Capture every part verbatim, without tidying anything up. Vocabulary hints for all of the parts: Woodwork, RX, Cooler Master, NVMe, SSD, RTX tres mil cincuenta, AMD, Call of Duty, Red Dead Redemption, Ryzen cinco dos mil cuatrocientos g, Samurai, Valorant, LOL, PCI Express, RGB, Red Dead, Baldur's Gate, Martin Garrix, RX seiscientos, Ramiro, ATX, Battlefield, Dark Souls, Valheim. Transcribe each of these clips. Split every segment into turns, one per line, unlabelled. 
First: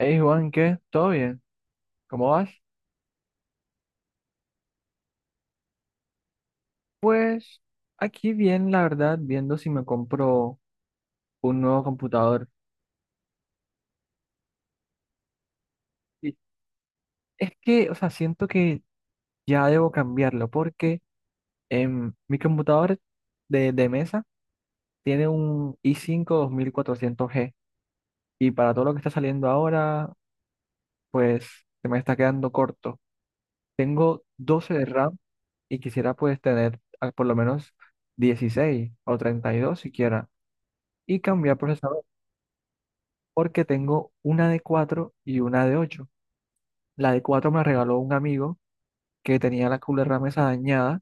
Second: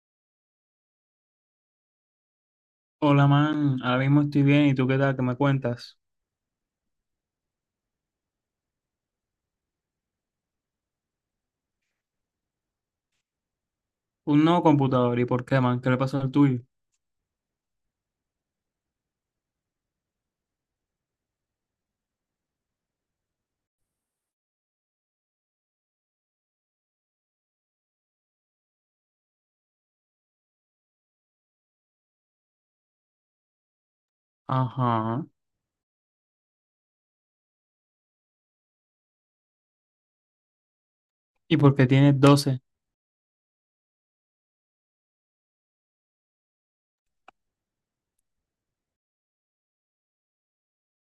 Hey Juan, ¿qué? ¿Todo bien? ¿Cómo vas?
Hola, man. Ahora mismo estoy bien. ¿Y tú qué tal? ¿Qué me cuentas?
Pues aquí bien, la verdad, viendo si me compro un nuevo computador.
Un nuevo computador. ¿Y por qué, man? ¿Qué le pasó al
Y
tuyo?
es que, o sea, siento que ya debo cambiarlo porque em, mi computador de, de mesa tiene un i cinco dos mil cuatrocientos g y para todo lo que está saliendo ahora, pues se me está quedando corto. Tengo doce de RAM
Ajá.
y quisiera pues tener ah, por lo menos dieciséis o treinta y dos siquiera y cambiar
¿Y por qué
procesador
tienes doce?
porque tengo una de cuatro y una de ocho. La de cuatro me la regaló un amigo que tenía la mesa dañada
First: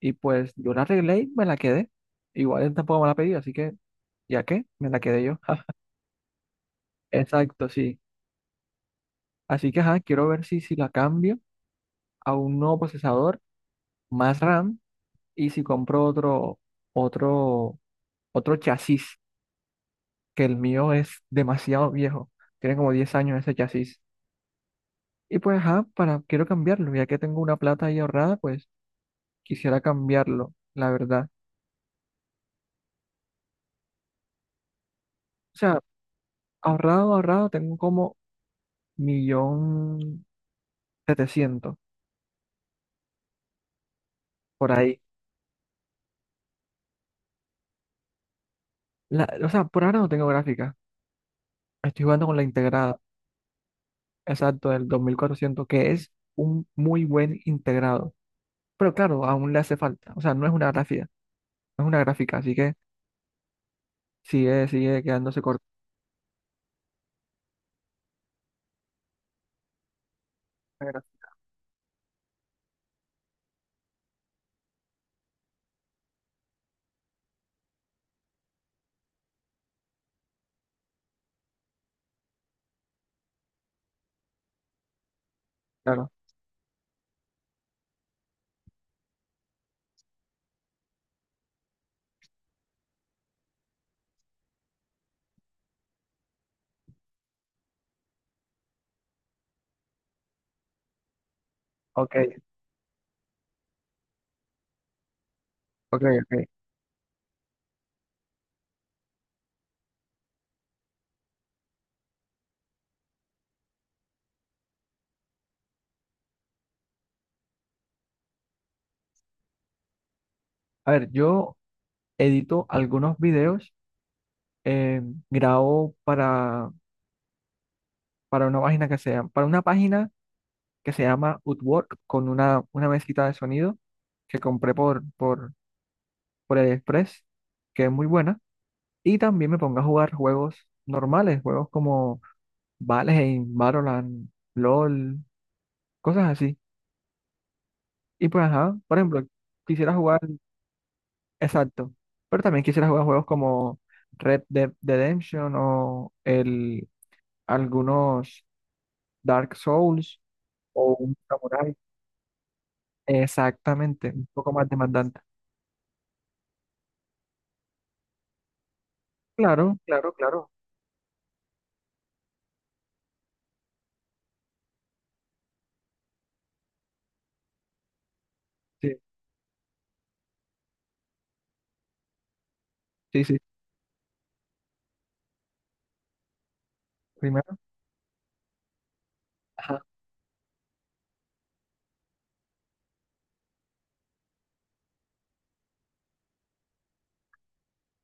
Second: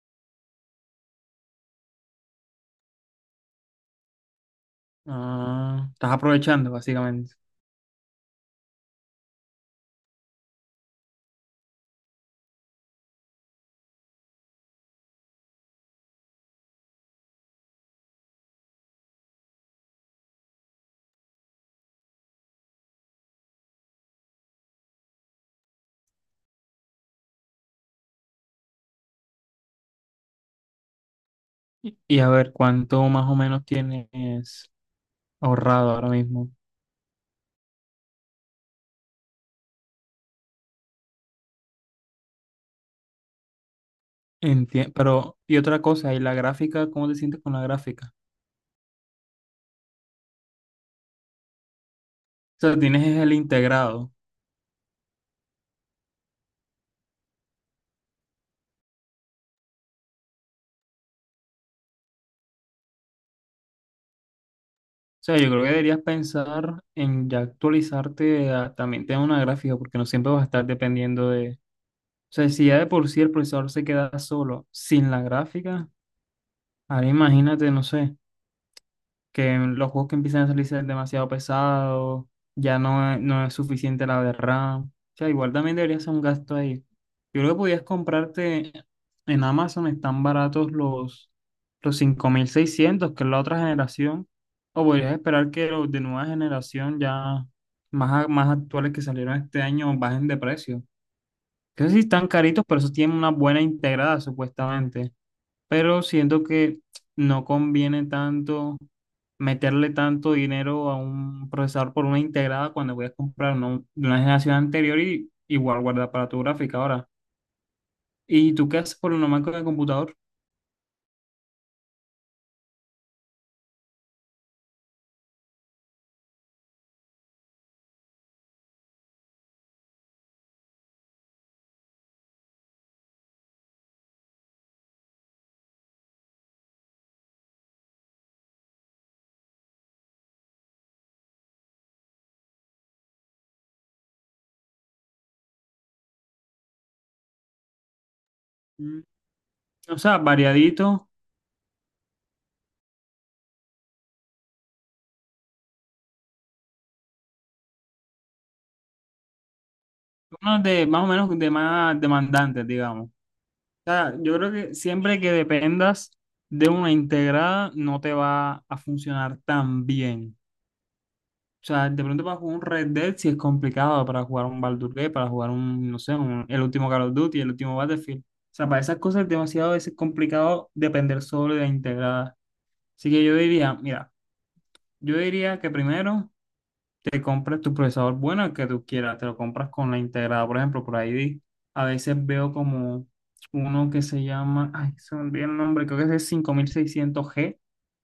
y pues yo la arreglé y me la quedé. Igual él tampoco me la pedí, así que ya que me la quedé yo.
Ah, estás aprovechando, básicamente.
Exacto, sí. Así que ajá, quiero ver si, si la cambio a un nuevo procesador, más RAM y si compro otro, otro, otro chasis, que el mío es demasiado viejo. Tiene como diez años ese chasis. Y pues ajá, para, quiero cambiarlo, ya que tengo una plata ahí ahorrada, pues quisiera cambiarlo, la verdad.
Y, y a ver, ¿cuánto más o menos tienes
O sea,
ahorrado ahora mismo?
ahorrado, ahorrado, tengo como millón setecientos por
Enti-
ahí.
Pero, y otra cosa, ¿y la gráfica? ¿Cómo te sientes con la gráfica?
La- o sea, por ahora no tengo gráfica. Estoy jugando con la
O sea,
integrada,
tienes es el integrado.
exacto, del dos mil cuatrocientos que es un muy buen integrado. Pero claro, aún le hace falta. O sea, no es una gráfica, no es una gráfica, así que sigue, sigue
O sea,
quedándose
yo creo
corta.
que deberías pensar en ya actualizarte a también tener una gráfica, porque no siempre vas a estar dependiendo. O sea, si ya de por sí el procesador se queda solo sin la gráfica, ahora imagínate, no sé, que los juegos que empiezan a salir sean demasiado pesados, ya no es, no es suficiente la de RAM. O sea, igual también debería
Claro,
ser un gasto ahí. Yo creo que podías comprarte en Amazon, están baratos los, los cinco mil seiscientos que es la otra generación, o podrías esperar que los de nueva generación ya más, a- más actuales que salieron este año bajen de precio, que no sé si están
ok,
caritos, pero esos tienen una buena integrada supuestamente. Pero
ok,
siento
ok.
que no conviene tanto meterle tanto dinero a un procesador por una integrada cuando voy a comprar uno de una generación anterior y igual guardar para tu gráfica ahora. ¿Y tú qué haces por una máquina de computador?
A ver, yo edito algunos videos, eh, grabo para, para una página que sea, para una página que se llama Woodwork con una, una mesita de sonido que compré por, por, por el Express que es muy buena. Y también me pongo a jugar juegos normales, juegos como Valheim, Valorant, LOL, cosas así. Y pues, ajá, por
Mm,
ejemplo, quisiera
O sea,
jugar,
variadito,
exacto, pero también quisiera jugar juegos como Red Dead Redemption o el, algunos Dark Souls
uno de
o
más o
un
menos de
Samurai.
más demandantes, digamos. O
Exactamente,
sea,
un
yo
poco
creo
más
que
demandante.
siempre que dependas de una integrada no te va a funcionar
Claro,
tan
claro,
bien.
claro.
O sea, de pronto para jugar un Red Dead sí es complicado, para jugar un Baldur's Gate, para jugar un, no sé, un- el último Call of Duty, el último Battlefield. O sea, para esas
Sí,
cosas es demasiado a veces complicado depender solo de la integrada. Así
sí,
que yo
sí.
diría, mira, yo diría que primero te
Primero,
compres tu procesador bueno, el que tú quieras, te lo compras
ajá,
con la integrada. Por ejemplo, por ahí vi- a veces veo como uno que se llama, ay, se me olvidó el nombre, creo que es el cinco mil seiscientos g,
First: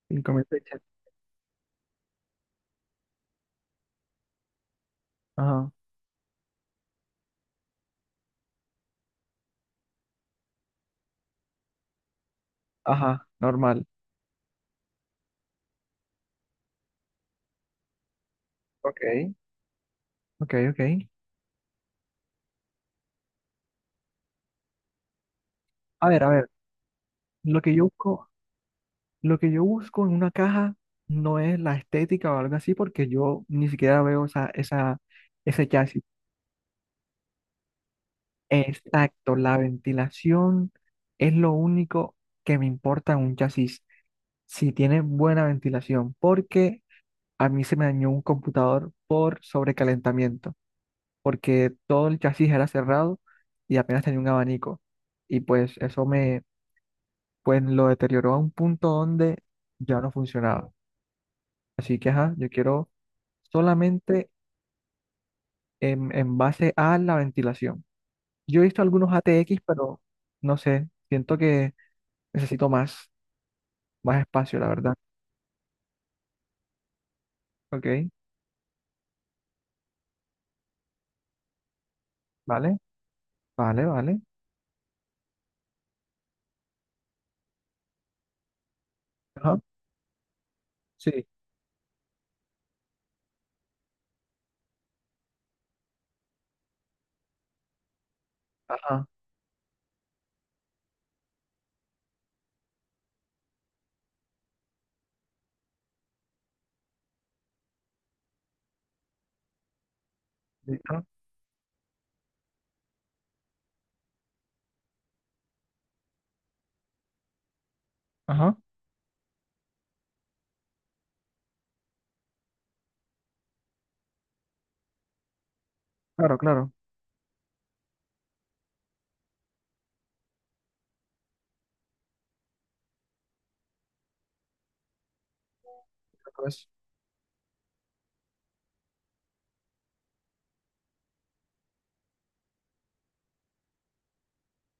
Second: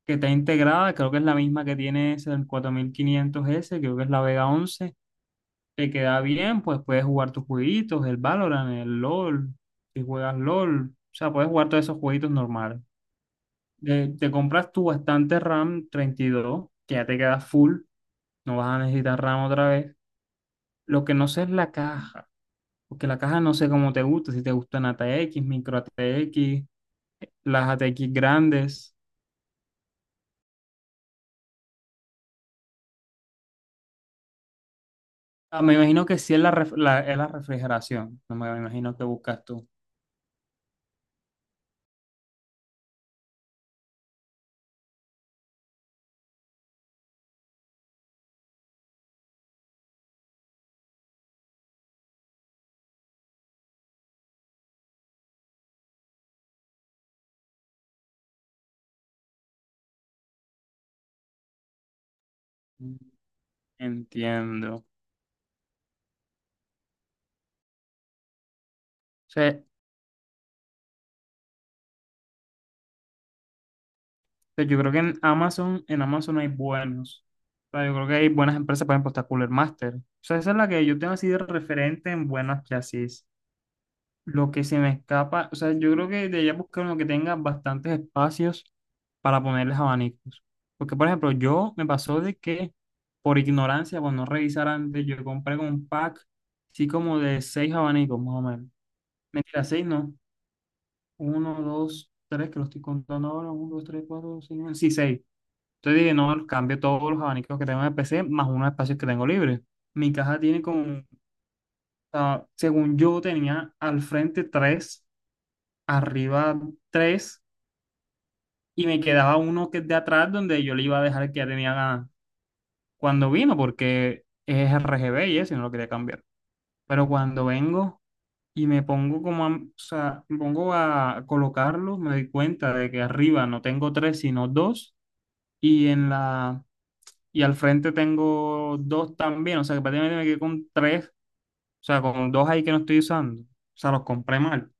que está
cinco mil fechas.
integrada, creo que es la misma que tiene ese, el cuatro mil quinientos s, creo que es la Vega once.
Ajá,
Te queda bien, pues puedes jugar tus jueguitos, el Valorant, el LOL, si juegas LOL, o sea, puedes jugar todos esos jueguitos normales.
ajá, normal.
Eh, te compras tu bastante RAM treinta y dos que ya te queda full, no vas a
Ok,
necesitar RAM otra vez.
ok, ok.
Lo que no sé es la caja, porque la caja no sé cómo te gusta, si te gustan a ATX, micro a
A ver, a ver,
ATX,
lo
las a
que yo
ATX
busco,
grandes.
lo que yo busco en una caja no es la estética o algo así, porque yo ni siquiera veo esa, esa,
Ah,
ese
me
chasis.
imagino que sí es la, ref- la- es la refrigeración, no me imagino que
Exacto,
buscas
la
tú.
ventilación es lo único que me importa en un chasis, si tiene buena ventilación, porque a mí se me dañó un computador por sobrecalentamiento, porque todo el chasis era cerrado y apenas tenía un abanico. Y pues eso me, pues lo deterioró a un punto donde ya no funcionaba. Así que, ajá, yo quiero solamente
Entiendo. O
en, en base a la ventilación. Yo he visto algunos A T X,
sea,
pero no sé, siento que necesito más, más espacio, la
pero yo creo
verdad.
que en Amazon, en Amazon hay buenos. O sea,
Ok,
yo creo que hay buenas empresas, por ejemplo, está Cooler Master. O sea, esa es la que yo tengo así de referente en buenas
vale,
chasis.
vale, vale.
Lo que se me escapa, o sea, yo creo que de allá buscar uno que tenga bastantes espacios para
Ajá,
ponerles abanicos. Porque, por
sí,
ejemplo, yo me pasó de que por ignorancia, por no revisar antes, yo compré con un pack, sí, como de seis abanicos, más o menos.
ajá,
Mentira, seis no. Uno, dos, tres, que lo estoy contando ahora. Uno, dos, tres, cuatro, cinco. Sí, seis. Entonces dije, no, cambio todos los abanicos que tengo en el P C más unos espacios que tengo libres. Mi caja tiene como,
listo,
o sea, según yo tenía al frente tres, arriba tres,
ajá,
y me quedaba uno que es de atrás donde yo le iba a dejar el que ya tenía ganas cuando vino, porque es R G B y eso, y no lo quería cambiar.
claro, claro.
Pero cuando vengo y me pongo como a, o sea, me pongo a colocarlo, me doy cuenta de que arriba no tengo tres, sino dos, y en la
Pues,
y al frente tengo dos también, o sea que prácticamente me quedé con tres, o sea, con dos ahí que no estoy usando, o sea, los compré mal.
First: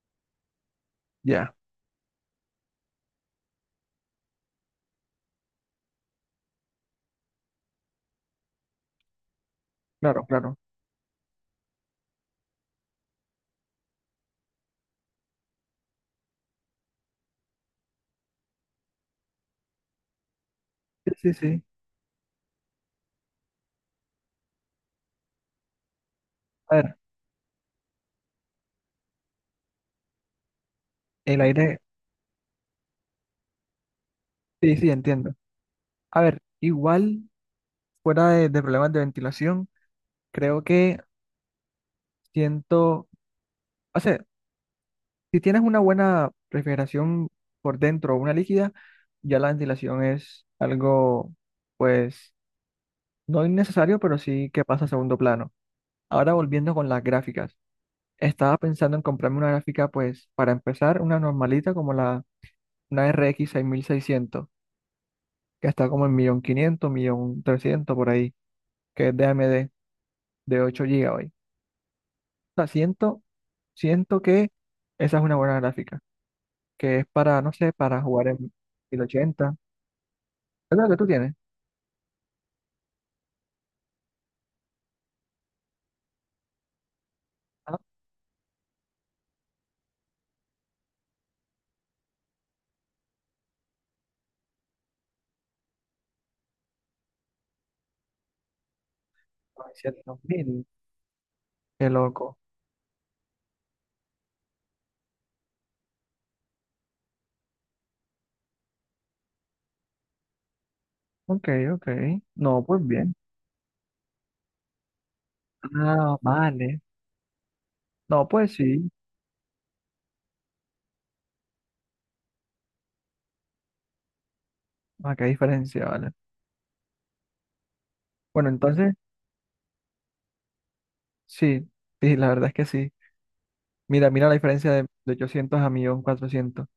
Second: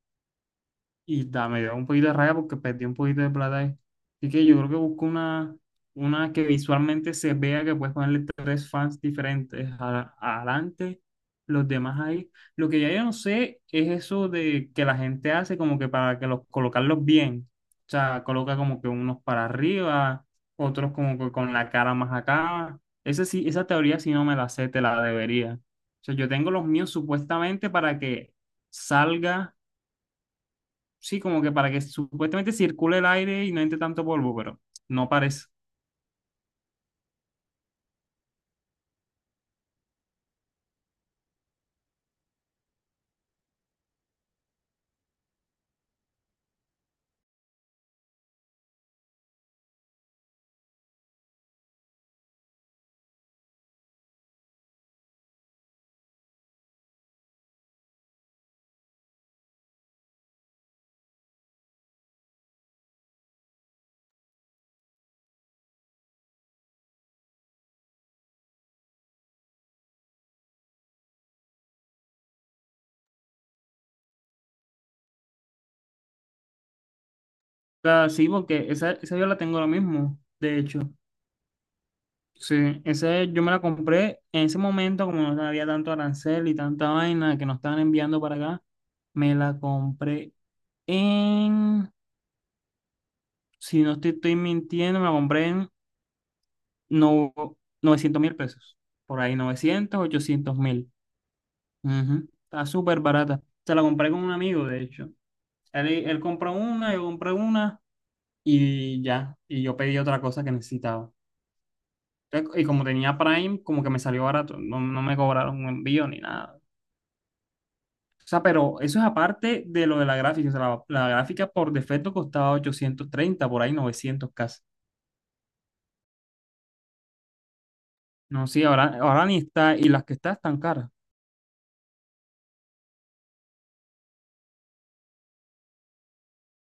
Y da,
ya,
me dio un poquito de rabia porque perdí un poquito de plata ahí. Así que yo creo que busco una, una que visualmente se vea que puedes ponerle tres fans diferentes a-
claro, claro.
adelante, los demás ahí. Lo que ya yo no sé es eso de que la gente hace como que para que los colocarlos bien. O sea, coloca como que unos para arriba, otros
Sí,
como que
sí,
con
sí.
la cara más acá. Esa sí, esa teoría si no me la sé, te la debería. O sea, yo tengo los
A
míos
ver,
supuestamente para que salga sí,
el
como que para
aire.
que supuestamente circule el aire y no entre tanto polvo, pero
Sí, sí,
no
entiendo.
parece. O
A ver, igual, fuera de, de problemas de ventilación, creo que siento, o sea, si tienes una buena refrigeración por dentro o una líquida, ya la ventilación es algo, pues, no innecesario, pero sí que pasa a segundo plano. Ahora volviendo con las gráficas, estaba pensando en comprarme una gráfica, pues, para empezar, una normalita como la, una R X seiscientos que está como en un millón quinientos mil, un millón trescientos mil por ahí, que es de A M D de ocho gigabytes. Sea, siento, siento que esa es una buena gráfica, que es para, no sé, para
sea, sí,
jugar en
porque esa, esa yo la
mil ochenta.
tengo lo mismo, de
¿Es
hecho.
lo que tú tienes?
Sí, esa yo me la compré en ese momento, como no había tanto arancel y tanta vaina que nos
Ah,
estaban enviando para acá, me la compré en, si no estoy, estoy mintiendo, me la compré en no, novecientos mil pesos. Por ahí novecientos,
novecientos
ochocientos
mil
mil.
Qué
Ujú,
loco.
está súper barata. Se la compré con un amigo, de hecho. Él, él compró una, yo compré una y ya. Y yo pedí otra cosa que necesitaba.
Ok, ok.
Entonces,
No,
y como
pues bien.
tenía Prime, como que me salió barato. No, no me cobraron un envío
Ah,
ni nada.
vale. No,
O sea,
pues
pero
sí.
eso es aparte de lo de la gráfica. O sea, la, la gráfica por defecto costaba ochocientos treinta por ahí novecientos casi.
Ah, qué diferencia, vale.
No,
Bueno,
sí,
entonces,
ahora, ahora ni está. Y las que está están caras.
sí, sí, la verdad es que sí. Mira, mira la diferencia de, de ochocientos a mil cuatrocientos.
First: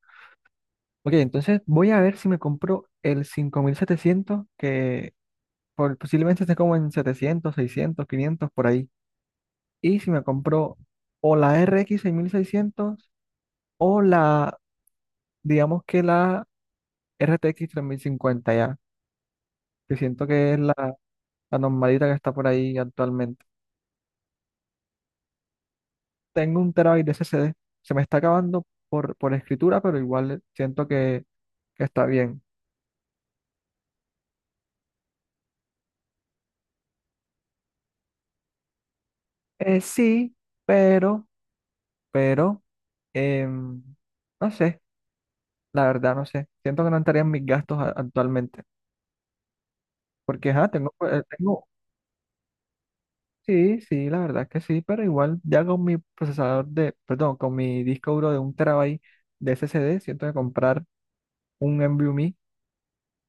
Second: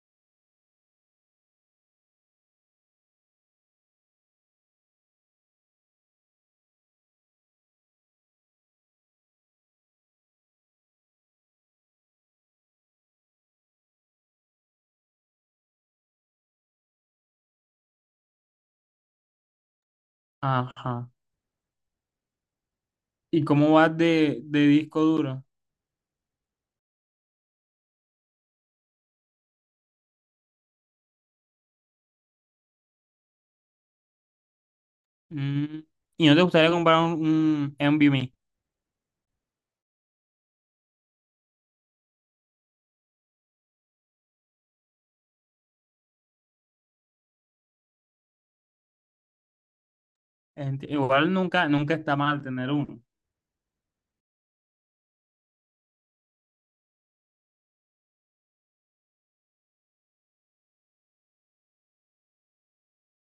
Ok, entonces voy a ver si me compro el cinco mil setecientos que por- posiblemente esté como en setecientos, seiscientos, quinientos por ahí. Y si me compro o la R X seis mil seiscientos o la, digamos que la R T X tres mil cincuenta ya, que siento que es la,
Ajá.
la normalita que está por ahí actualmente.
¿Y cómo vas de, de disco duro?
Tengo un terabyte de S S D, se me está acabando por, por escritura, pero igual siento que, que está bien.
Mm, ¿Y no te gustaría comprar un, un NVMe?
Eh, sí, pero, pero, em, no sé, la verdad no sé. Siento que no estarían mis gastos a- actualmente, porque ajá,
Ent-
tengo, eh,
Igual
tengo.
nunca, nunca está mal tener uno.
Sí, sí, la verdad que sí, pero igual ya con mi procesador de, perdón, con mi disco duro de un terabyte de S S D, siento que comprar un NVMe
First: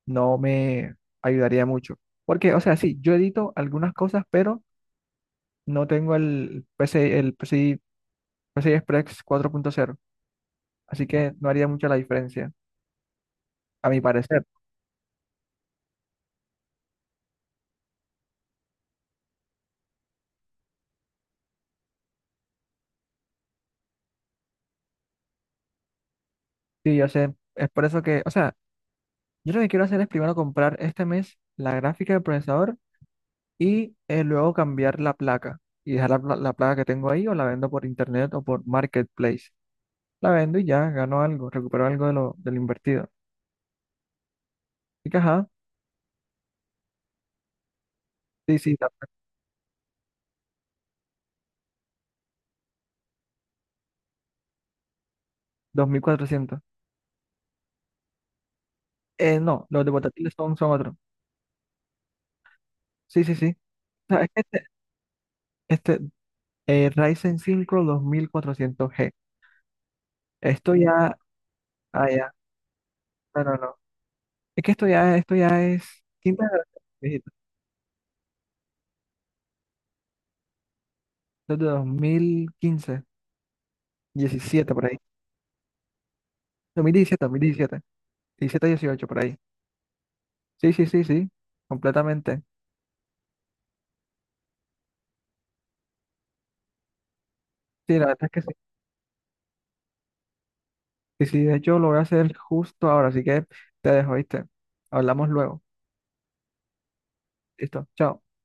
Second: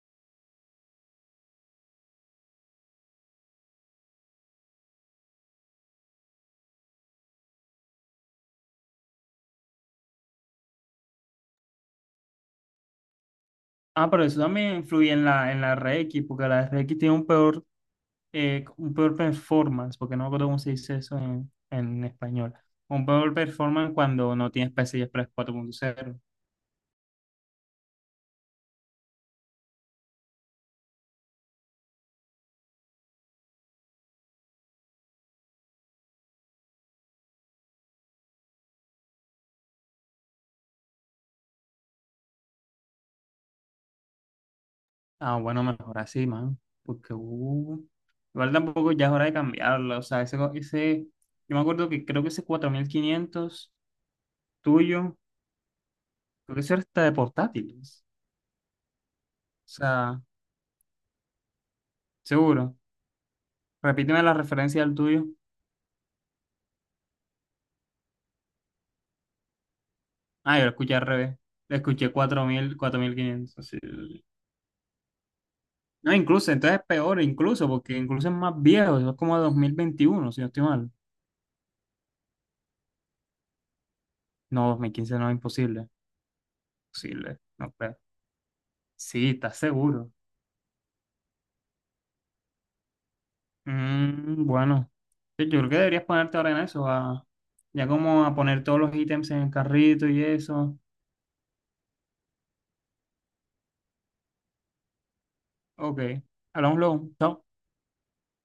no me ayudaría mucho. Porque, o sea, sí, yo edito algunas cosas, pero no tengo el P C I, el P C I, P C I Express cuatro punto cero, así que no haría mucha la diferencia, a mi
Ah, pero eso
parecer.
también influye en la, en la R X, porque la R X tiene un peor, eh, un peor performance, porque no me acuerdo cómo se dice eso en, en español. Un peor performance cuando no tienes P C I Express cuatro punto cero.
Sí, yo sé, es por eso que, o sea, yo lo que quiero hacer es primero comprar este mes la gráfica del procesador y eh, luego cambiar la placa y dejar la, pla- la placa que tengo ahí o la vendo por internet o por marketplace. La vendo y ya gano algo, recupero algo de lo, de lo invertido. Y que,
Ah,
ajá,
bueno, mejor así, man. Porque, uh, igual
sí, sí,
tampoco
ta-
ya es hora de cambiarlo. O sea, ese, ese, yo me acuerdo que creo que ese cuatro mil quinientos tuyo, creo
dos mil cuatrocientos.
que eso era hasta de portátiles.
Eh,
O
no, los de
sea,
portátiles son, son otros.
seguro.
Sí, sí, sí. O
Repíteme
sea, es
la
que este,
referencia del tuyo.
este eh, Ryzen cinco dos mil cuatrocientos g.
Ah, yo lo
Esto
escuché al
ya,
revés. Lo
ah,
escuché
ya,
cuatro mil,
no, no,
cuatro mil quinientos.
no.
Así,
Es que esto ya, esto ya es
no,
quinta
incluso,
generación,
entonces es peor,
viejito.
incluso, porque incluso es más viejo, eso es como dos mil veintiuno si no estoy mal.
Esto es de dos mil quince,
No,
diecisiete
dos
por
mil
ahí.
quince no es imposible.
dos mil diecisiete dos
Posible,
mil
no
diecisiete,
creo.
diecisiete, dieciocho por
Sí,
ahí.
estás seguro.
Sí, sí, sí, sí, completamente.
Mm, bueno, sí, yo creo que deberías ponerte ahora en eso, a- ya
Sí, la verdad
como
es
a
que sí.
poner todos los ítems en el carrito y eso.
Y sí de hecho lo voy a hacer justo ahora, así que te dejo, ¿viste? Hablamos luego.
Ok, hablamos luego. Chao.
Listo, chao.